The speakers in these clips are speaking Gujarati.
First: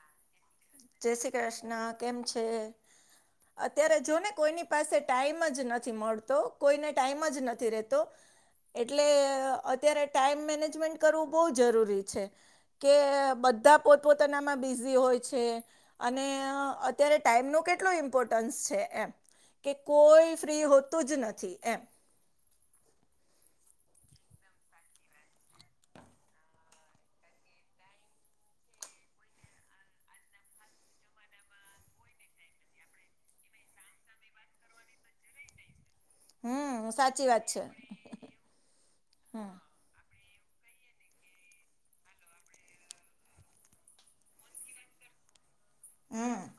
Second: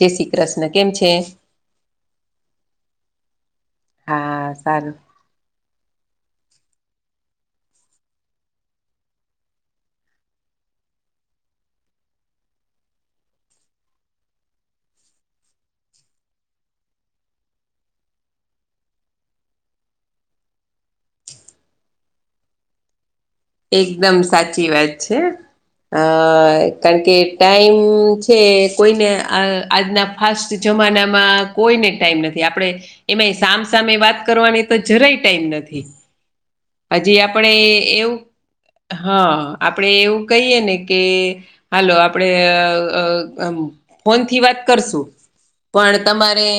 જેેસી [unintelligible] કૃશ્ કેમ [unintelligible] જય શ્રી કૃષ્ણ કેમ છે અત્યારે જો ને હા કોઈની સારું પાસે ટાઈમ જ નથી મળતો કોઈને ટાઈમ જ નથી રહેતો એટલે અત્યારે ટાઈમ મેનેજમેન્ટ કરવું બહુ જરૂરી છે. કે બધા પોતપોતાનામાં બિઝી હોય અને અત્યારે ટાઈમ ન કેટલો ઇમ્પોર્ટન્સ છે એમ કે કોઈ ફ્રી હોતું જ નથી એમ એકદમ સાચી વાત છે. અ કારણ કે ટાઈમ છે કોઈને આજના ખાસ જમાનામાં કોઈને ટાઈમ નથી આપણે એમાં સામ સામે વાત કરવાની તો જરાય ટાઈમ નથી. હમ હજી સાચી વાત આપણે છે એવું હા હમ આપડે એવું કહીએ ને કે હાલો આપડે ફોનથી વાત કરશું. પણ તમારે હમ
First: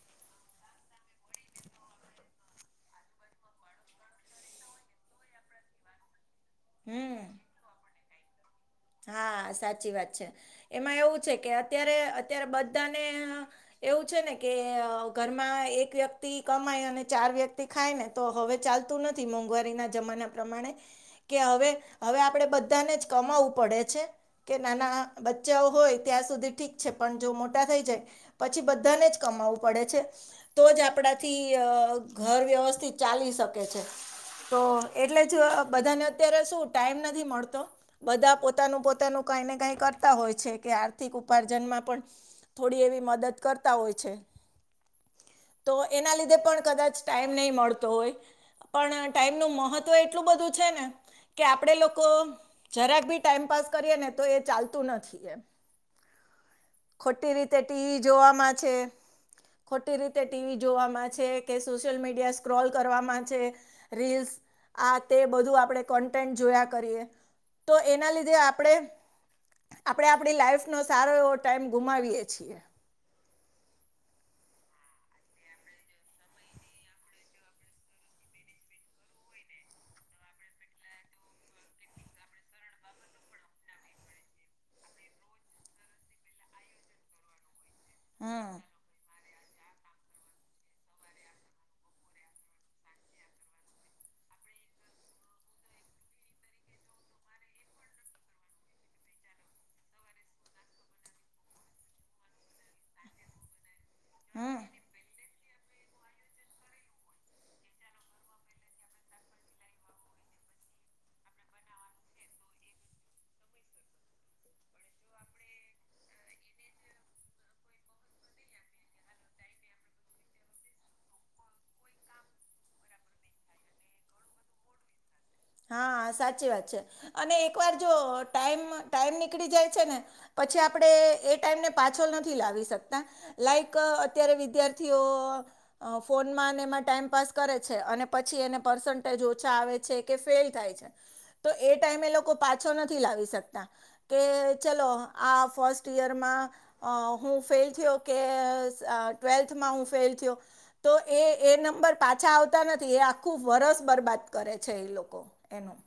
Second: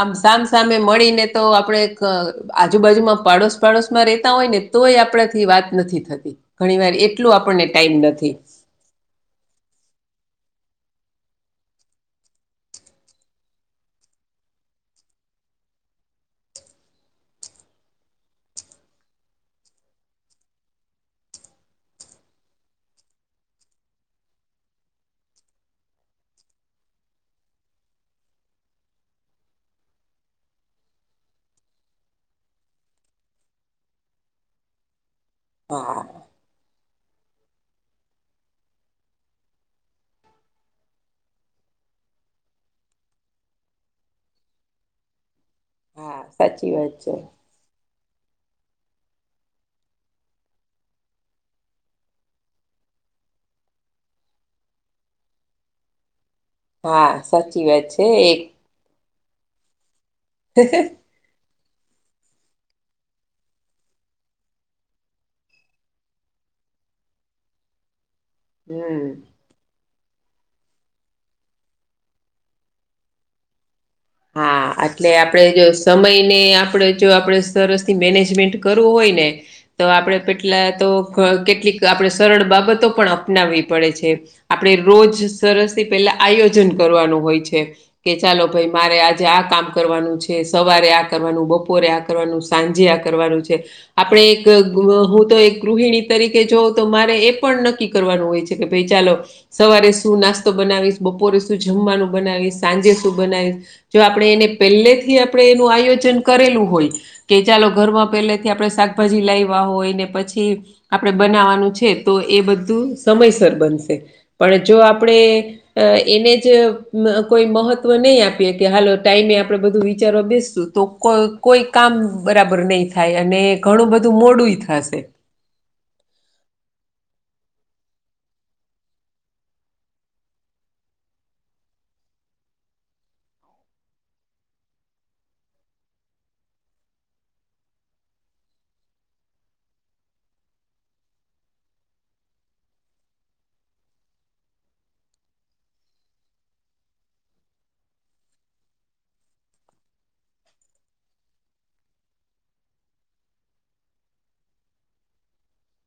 આમ સા સામે મળીને તો આપણે આજુબાજુમાં પાડોશ પાડોશમાં રે હોય ને તોય આપણાથી વાત નથી થતી ઘણી વાર એટલું હમ આપણને ટાઈમ નથી. હા સાચી વાત છે એમાં એવું છે કે અત્યારે અત્યારે બધાને એવું છે ને કે ઘરમાં એક વ્યક્તિ કમાય અને ચાર વ્યક્તિ ખાય ને તો હવે ચાલતું નથી મોંઘવારીના જમાના પ્રમાણે કે હવે હવે આપણે બધાને જ કમાવું પડે છે કે નાના બચ્ચા હોય ત્યાં સુધી ઠીક છે પણ જો મોટા થઈ જાય પછી બધાને જ કમાવું પડે છે. તો જ આપડાથી ઘર વ્યવસ્થિત ચાલી શકે છે તો એટલે જ હા બધાને અત્યારે શું ટાઈમ નથી મળતો બધા પોતાનું પોતાનું કઈ ને કઈ કરતા હોય છે કે આર્થિક ઉપાર્જનમાં પણ થોડી એવી મદદ કરતા હોય છે. તો એના હા લીધે પણ સાચી વાત કદાચ છે ટાઈમ નહીં મળતો હોય. પણ ટાઈમનુંું મહત્વ એટલું બધું છે ને કે આપણેે લોકો જરા બી ટાઈમ પાાસ કરીએ ને તો એ ચાલતું નથી એમ. હા ખોટી રીતે સાચી વાત ટીવી છે એક જોવામાં છે ખોટી રીતે ટીવી જોવામાં છે. કે સોશિયલ મીડિયા સ્ક્રોલ કરવાવામાં છે રીલ્સ આ તે બધું આપણે કોન્ટેન્ટ જોયા કરીએ તો એના લીધે આપણે હમ આપણે આપણી લાઈફનો સારો એવો ટાઈમ ગુમાવીએ છીએ. હ [inaudible] આટલે આપણે જો સમયને આપણે જો આપણે સરસથી મેનેજમેન્ટ કરવું હોય. ને તો આપણે પેટલા તો કેટલીક આપણે સરળ બાબતો પણ અપનાવવી પડે છે. આપણે રોજ સરસ થી પહેલા આયોજન કરવાનું હોય છે કે ચાલો હમ ભાઈ મારે આજે આ કામ કરવાનું છે સવારે આ કરવાનું બપોરે આ કરવાનું સાંજે આ કરવાનું છે. આપણે એક હું તો એક ગૃહિણી તરીકે જોઉં તો મારે એ પણ નક્કી કરવાનું હોય છે કે ભાઈ ચાલો સવારે શું નાસ્તો બનાવીશ બપોરે શું જમવાનું બનાવીશ સાંજે શું બનાવીશ. જો આપણે એને હમ પહેલેથી આપણે એનું આયોજન કરેલું હોય કે ચાલો ઘરમાં પહેલેથી આપણે શાકભાજી લાવવા હોય ને પછી આપણે બનાવાનું છે તો એ બધું સમયસર બનશે. પણ જો આપણે એને જ કોઈ મહત્વ નહીં આપે. કે હાલો ટાઈમે આપણેે બધું વિચારવા બેસશું તો કોઈ કામ બરાબર નહી. થાય અને ઘણું બધું મોડુંય થાશે. હા સાચી વાત છે. અને એક વાર જો ટાઈમ ટાઈમ નીકળી જાય ચને પછી આપણેે એ ટાઈમને પાછો નથી. લાવી શકતા લાઈક અત્યારે વિદ્યાર્થીઓ અ ફોનમાં અને એમાં ટાઈમપાસ કરે છે. અને પછી એને પર્સન્ટેજ ઓછા આવે છે. કે ફેલ થાય છે. તો એ ટાઈમે લોકો પાછો નથી લાવી શકતા કે ચલો આ ફર્સ્ટ યયરમાં હું ફલ થયો કે ટ્વેૅલ્થમાં હું ફલ થયો તો એ એ નંબર પાછા આવતા નથી એ આખું વરસ બરબાદ કરે છે એ લોકો લોકોકો એનું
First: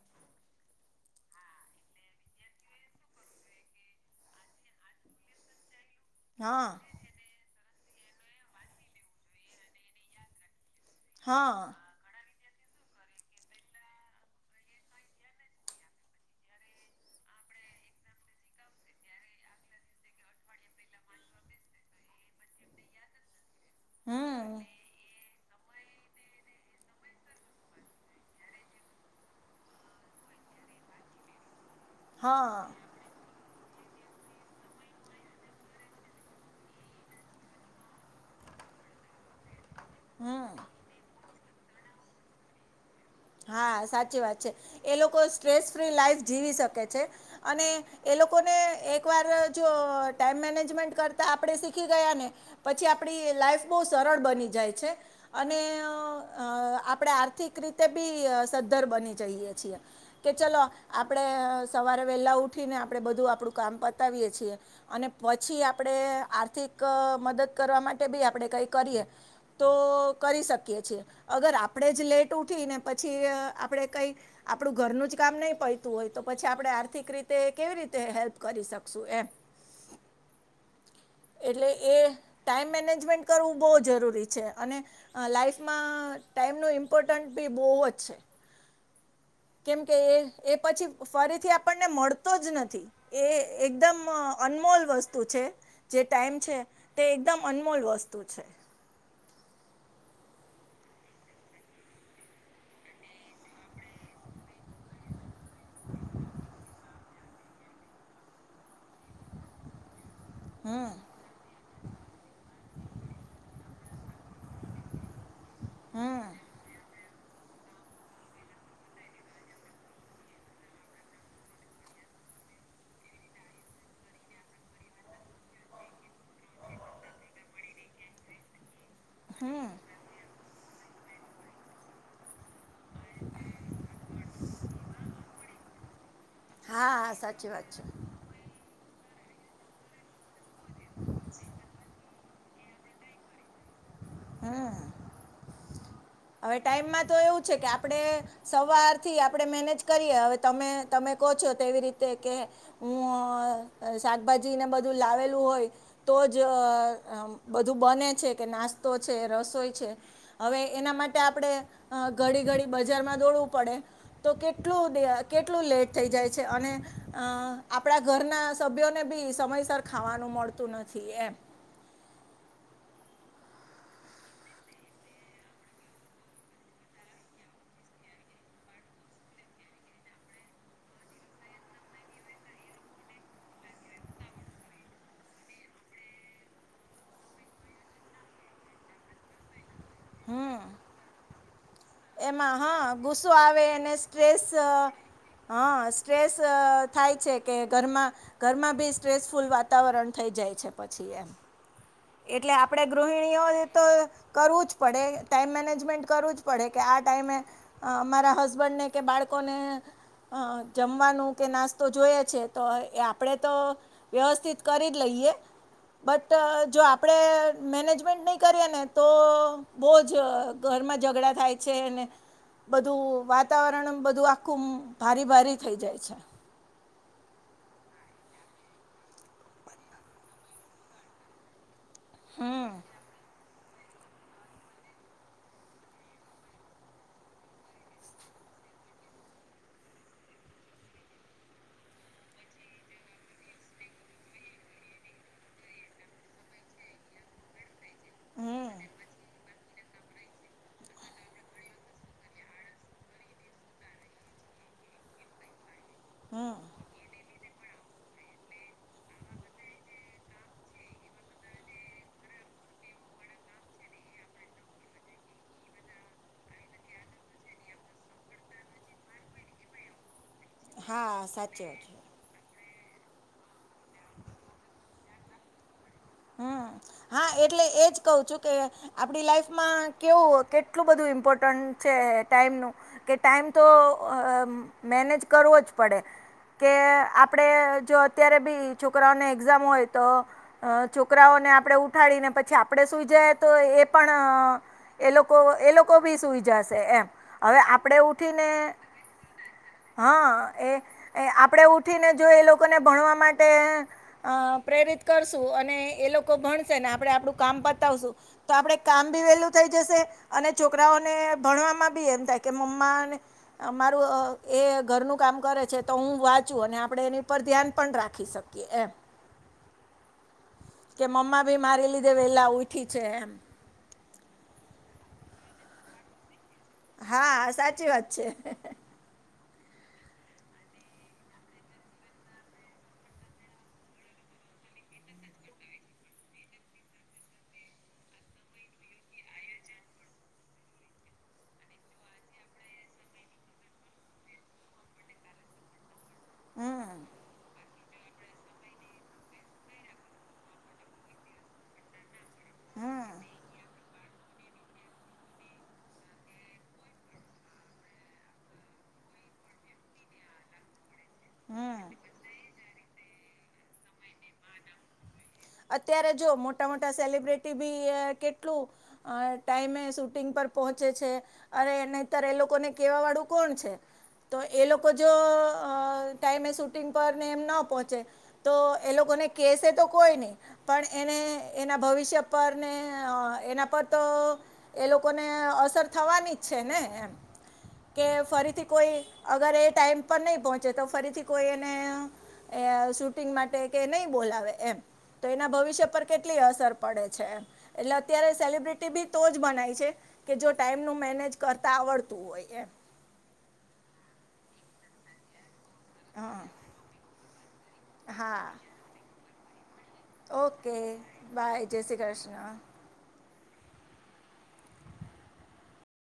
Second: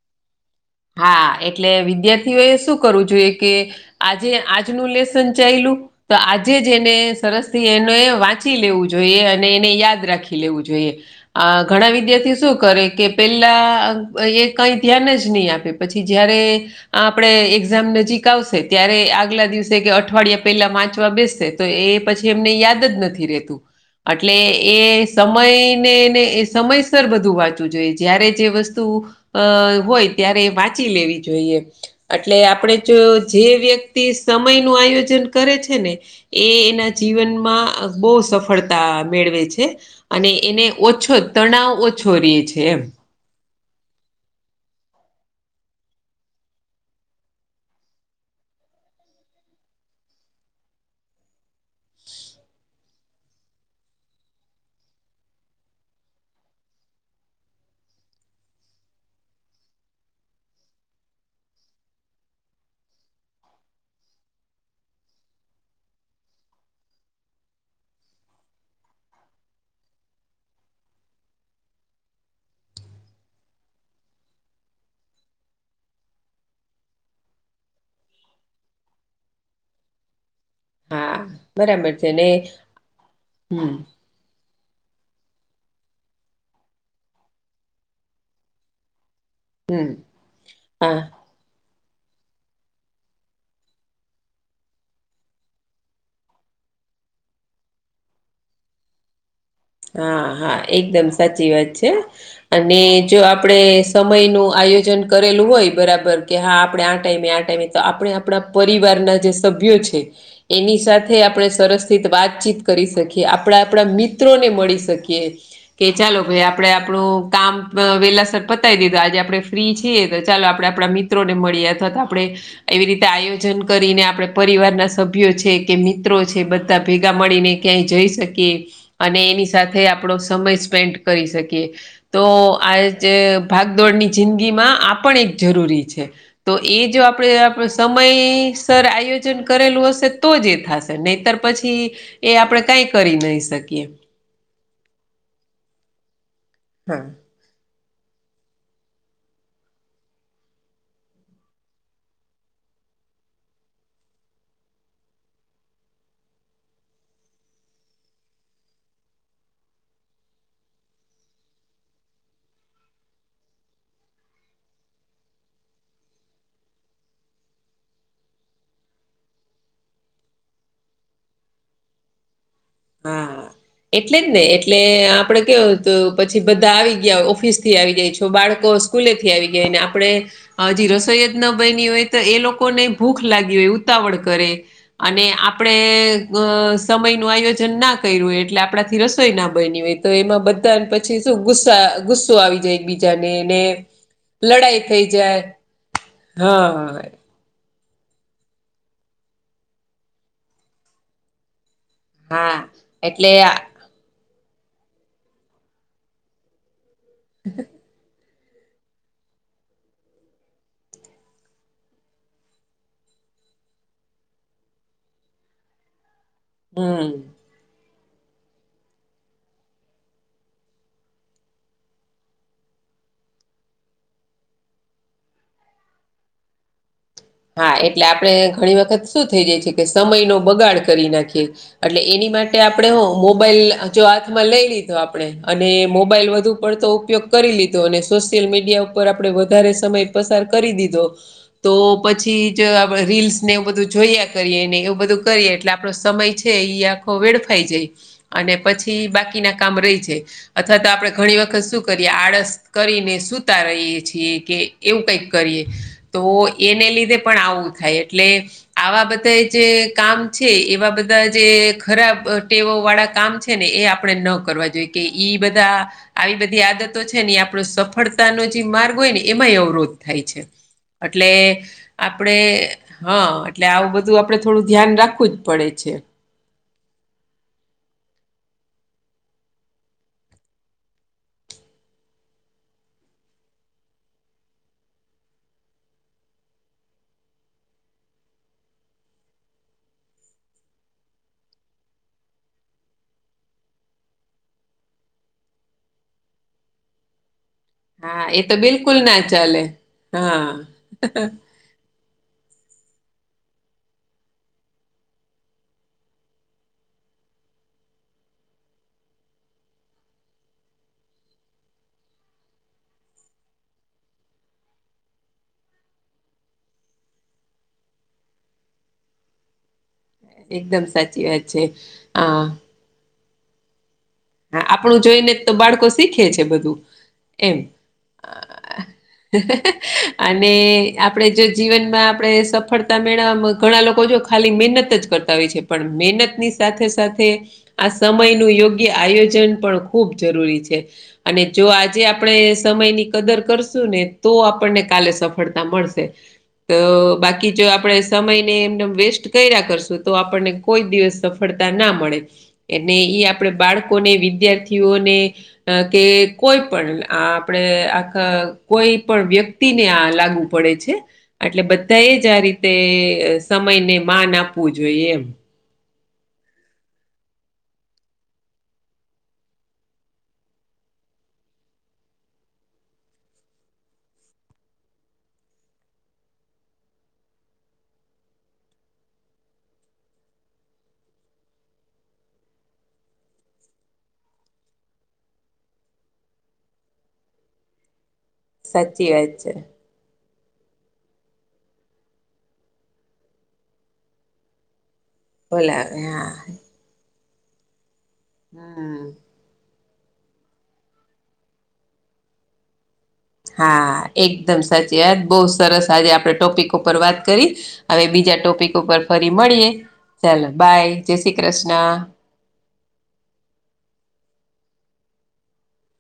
હા એટલે વિદ્યાર્થીઓ એ શું કરવું જોઈએ કે આજે આજનું લેસન ચાલલુ તો આજે હા જ એને સરસ થી એને વાંચી લેવું જોઈએ અને એને યાદ રાખી લેવું જોઈએ. હા આ ઘણા વિદ્યાર્થી શું કરે કે પેલા એ કઈ ધ્યાન જ નહી આપે પછી જયારે આપણે એક્ઝામ નજીક આવશે ત્યારે આગલા દિવસે કે અઠવાડિયા પેલા વાંચવા બેસસે. તો એ પછી એમને યાદ જ નથી રતું એટલે હમ એ સમયનેને એ સમયસર બધું વાંચવું જોઈએ જય્યારે જે વસ્તુ અ હોય ત્યારે વાંચી લેવી જોઈએ એટલે હા આપણે જો જે વ્યક્તિ સમય નું આયોજન કરે છે. ને એ એના જીવનમાં બહુ સફળતા મેળવે છે. અને હમ એને ઓછો તણાવ ઓછો ર છે. એમ હા સાચી વાત છે. એ લોકો સ્ટ્રેસ ફ્રી લાઈફ જીવી શકે છે. અને એ લોકોને એક વાર જો ટાઈમ મેનેજમેન્ટ કરતા આપણે શીખી ગયા. ને પછી આપડી લાઈફ બહુ સરળ બની જાય છે. અને અ આપણેે આર્થિક રીતે બી સદ્ધર બની જઈએ છીએ કે ચલો આપણે સવારે વહેલાં ઉઠીને આપણે બધું આપણું કામ પતાવીએ છીએ. અને પછી આપણેે આર્થિક મદદ કરવા માટે. બી આપણેે કઈ કરીએ. તો કરી શકીએ છીએ અગર આપણેે જ લેટ ઉઠી ને પછી આપણેે કઈ આપણું ઘરનું જ કામ નહી પડતું હોય તો પછી આપણે આર્થિક રીતે કેવી રીતે હેલ્પ કરી શકશું એમ હા એટલે બરાબર એ છે ને ટાઈમ મેનેજમેન્ટ કરવું બહુ હમ જરૂરી છે. અને લાઈફમાં ટાઈમનું ઇમ્પોર્ટન્ટ બી બહુ જ છે. કેમ હમ કે એ એ પછી હા ફરીથી આપણને મળતો જ નથી એ એકદમ અનમોલ વસ્તુ છે. જે ટાઈમ છે. તે એકદમ અનમોલ વસ્તુ છે. હા હા એકદમ સાચી વાત છે. અને જો આપણેે સમય નું આયોજન કરેલું હોય બરાબર કે હા આપડણે આ ટાઈમે આ ટાઈમે તો આપણે આપણા પરિવારના જે સભ્યો છે. એની હમ સાથે આપણે સરસ થિત વાતચીત કરી શકીએ આપણા આપણા મિત. મિત્રો ને મળી શકીએ કે ચાલો હમ ભાઈ આપણે આપણું કામ. વેહેલા સરર પતાવી દીધા આજે આપણે ફ્રી છીએ તો ચાલો આપણે આપણા મિત્રોને મળીએ અથવા તો આપણે એવી રીતે આયોજન કરીને આપણે પરિવારના સ ભ છે. કે મિત્રો છે. બધા ભેગા મળીને ક્યાંય જઈ શકીએ અને એની હમ સાથે આપ આપણો સમય સ્પેન્ડ કરી શકીએ તો આ જે ભાગદોડની જિંદગીમાં આપણ એક જરૂરી છે. તો એ જો હા સાચી વાત આપણેે છે સમય સર આયોજન કરેલું હશે તો જ એ થશે નહીતર પછી એ આપણે કઈ કરી નહી શકીએ હમ હવે હા ટાઈમમાં તો એવું છે. કે આપડે સવારથી આપણેે મેનેજ કરીએ હવે તમે તમે કોહો છો તેવી રીતે કે- હું શાકભાજી ને બધું લાવેલું હોય. તો જ બધું બને છે. કે નાસ્તો છે, રસોઈ છે. હવે એના માટે આપણેે ઘડી ઘડી બજારમાં દોડવું પડે. તો કેટલું કેટલું લેટ થઈ જાય છે અને આપણા ઘરના. સભ્યોને બી સમયસર ખાવાનું મળતું નથી એમ. હા. એટલે જ ને એટલે આપડે કેવું હતું પછી બધા આવી ગયા ઓફિસ થી આવી જાય છો બાળકો. સ્કૂલેથી આવી ગયા ને આપણે. હજી રસોઈ જ ન બની હોય તો એ લોકોને ભૂખ લાગી હોય ઉતાવળ કરે. અને આપડે સમય નું આયો. જન ના કર્યું હોય એટલે આપણાથી રસોઈ ના બની હોય તો એમાં હમ બધા પછી શું ગુસ્સા. ગુસ્સો એમાં આવી જાય હા ગુસ્સો એકબીજાને ને આવે એને સ્ટ્રેસ લડાઈ થઈ જાય હા સ્ટ્રેસ હા થાય છે. કે ઘરમાં ઘરમાં બી સ્ટ્રેસફુલ વાતાવરણ થઈ જાય છે પછી એમ. એટલે હા આપડે એટલે ગૃહિણીઓ. તો કરવું જ પડે ટાઈમ મેનેજમેન્ટ કરવું જ પડે કે આ ટાઈમે. મારા હસબન્ડ ને કે બાળકોને. અ જમવાનું કે નાસ્તો જોએ છે તો એ આપણેે તો. વ્યવસ્થિત કરી જ લઈએ બટ જો હમ આપણેે. મેનેજમેન્ટ નહીં કરીએ ને તો બહુ જ ઘરમાં ઝઘડા થાય છે ને. બધું વાતાવરણ બધું આખું ભારે ભારી થઈ જાય છે. હા એટલે આપણે ઘણી વખત શું થઈ જાય છે કે સમય નો બગાડ કરી નાખીએ. એટલે એની માટે હમ આપડે એવો મોબાઈલ. જો હાથમાં લઈ લીધો આપણે અને મોબાઈલ વધુ પડતો ઉપયોગ કરી લીધો અને સોશિયલ મીડિયા. ઉપર આપડે વધારે સમય પસાર કરી દીધો તો. પછી જ આપણે રીલ્સને એવું બધું જોયા કરીએને એવું બધું કરીએ એટલે આપણો સમય છે ઈ આ. ખો વેડફાઈ જાય અને હમ પછી બાકીના કામ રહી જાય. અથવા તો આપણે ઘણી વખત શું કરીએ આળસ કરીને સુતા રહીએ છીએ કે. એવું કંઈક કરીએ તો હમ એને લીધે પણ આવું થાય એટલે. આવા બધા જે કામ છે એવા બધા જે ખરાબ ટેવો વાળા કામ. છે ને એ આપણે ન કરવા જોઈએ કે ઈ બધા. આવી બધી આદતો છે ને આપણો સફળતાનો જે માર્ગ હોય ને એમાંય અવરોધ થાય છે. હા એટલે. સાચી વાત છે આપણે હા એટલે આવું બધું આપણે થોડું ધ્યાન રાખવું જ પડે છે. હમ હા એટલે એજ કહું છું કે. આપણી લાઈફમાં કેવું કેટલું બધું ઇમ્પોર્ટન્ટ છે ટાઈમનું. કે ટાઈમ તો મેનેજ કરવો જ પડે. કે આપણેે જો અત્યારે બી છોકરાઓને એક્ઝામ હોય તો. છોકરાઓને આપણે ઉઠાડીને પછી આપડે સુઈ જાય તો એ પણ. એ લોકો એ લોકો ભી સુઈ જશે એમ હવે. આપણેે હા એ ઉઠીને તો બિલકુલ ના ચાલે હા એ આપણેે થીને જો એ લોકોને ભણવા માટે પ્રેરિત કરશું અને એ લોકો ભણશે ને આપડે આપડું કામ બતાવશું તો આપડે કામ ભી વેલું થઈ જશે. અને છોકરાઓને ભણવામાં બી એમ થાય કે મમ્માને અમારું એ ઘરનું કામ કરે છે તો હું વાંચું અને આપણે એની પરર ધ્યાન પણ રાખી શક એ એમ. એકદમ કે સાચી મમ્મા વાત ભી છે. મારી લીધે હા વેલા ઊઠી છે એમ. હા આપણું જોઈ ને તો બાળકો શીખે છે બધું. હા એમ સાચી વાત છે. અને આપડે જો જીવનમાં આપડે સફળતા મેળવામાં ઘણા લોકો જો. ખાલી મહેનત જ કરતા હોય છે પણ મહેનતની સાથે સાથે આ સમયનું યોગ્ય. કે આયોજન પણ ખૂબ જરૂરી છે. અને જો આજે આપણે સમયની કદર કરશું ને તો આપણને કાલે સફળતા મળશે. તો હમ બાકી જો આપડે સમયને એમને વેસ્ટ કર્યા કરશું તો આપણને કોઈ દિવસ સફળતા ના મળે. અનેને હમ ઈ આપણેે બાળકોને વિદ્યાર્થીઓને અ કે કોઈ પણ આપણે આખ કોઈ પણ વ્યક્તિ તેને આ લાગવુ પડે છે. એટલે હમ બધા એ જ આ રીતે સમયને માન આપવું જોઈએ એમ. અત્યારે જો મોટા મોટા સેલિબ્રિટી બી કેટલું અ ટાઈમે શૂટિંગ પર પહોંચે છે. અરે નતર એ લોકોને કેવા વાળું કોણ છે. તો એ લોકો જો ટાઈમે શૂટિંગ પર ને એમ ના પહોંચે તો એ લોકોને કહેસે તો કોઈ નહીં પણ એને એના ભવિષ્ય પર ને એના પર તો એ લોકોને અસર થવાની જ છે ને એમ કે ફરી કો સાચી વાત છે અગર એ ટાઈમ પર નહી પહોંચે તો ફરીથી કોઈ એને છૂ શૂટિંગ માટે કે નહી બોલાવે એમ. તો એના ભવિષ્ય બોલાવે પર હા કેટલી અસર પડે છે એટલે અત્યારે સેલિબ્રિટી હમ બી તો બનાય છે કે જો ટાઈમનું મેનેજ કરતા આવડતું હોય એમ. હા એકદમ સાચી વાત બહુ સરસ આજે આપણે હા ટોપિક ઉપર વાત કરી હવે બીજા હા ટોપિક ઉપર ફરી મળીએ. ચાલો ઓકે બાય જય શ્રી બાય કૃષ્ણ. [inaudible]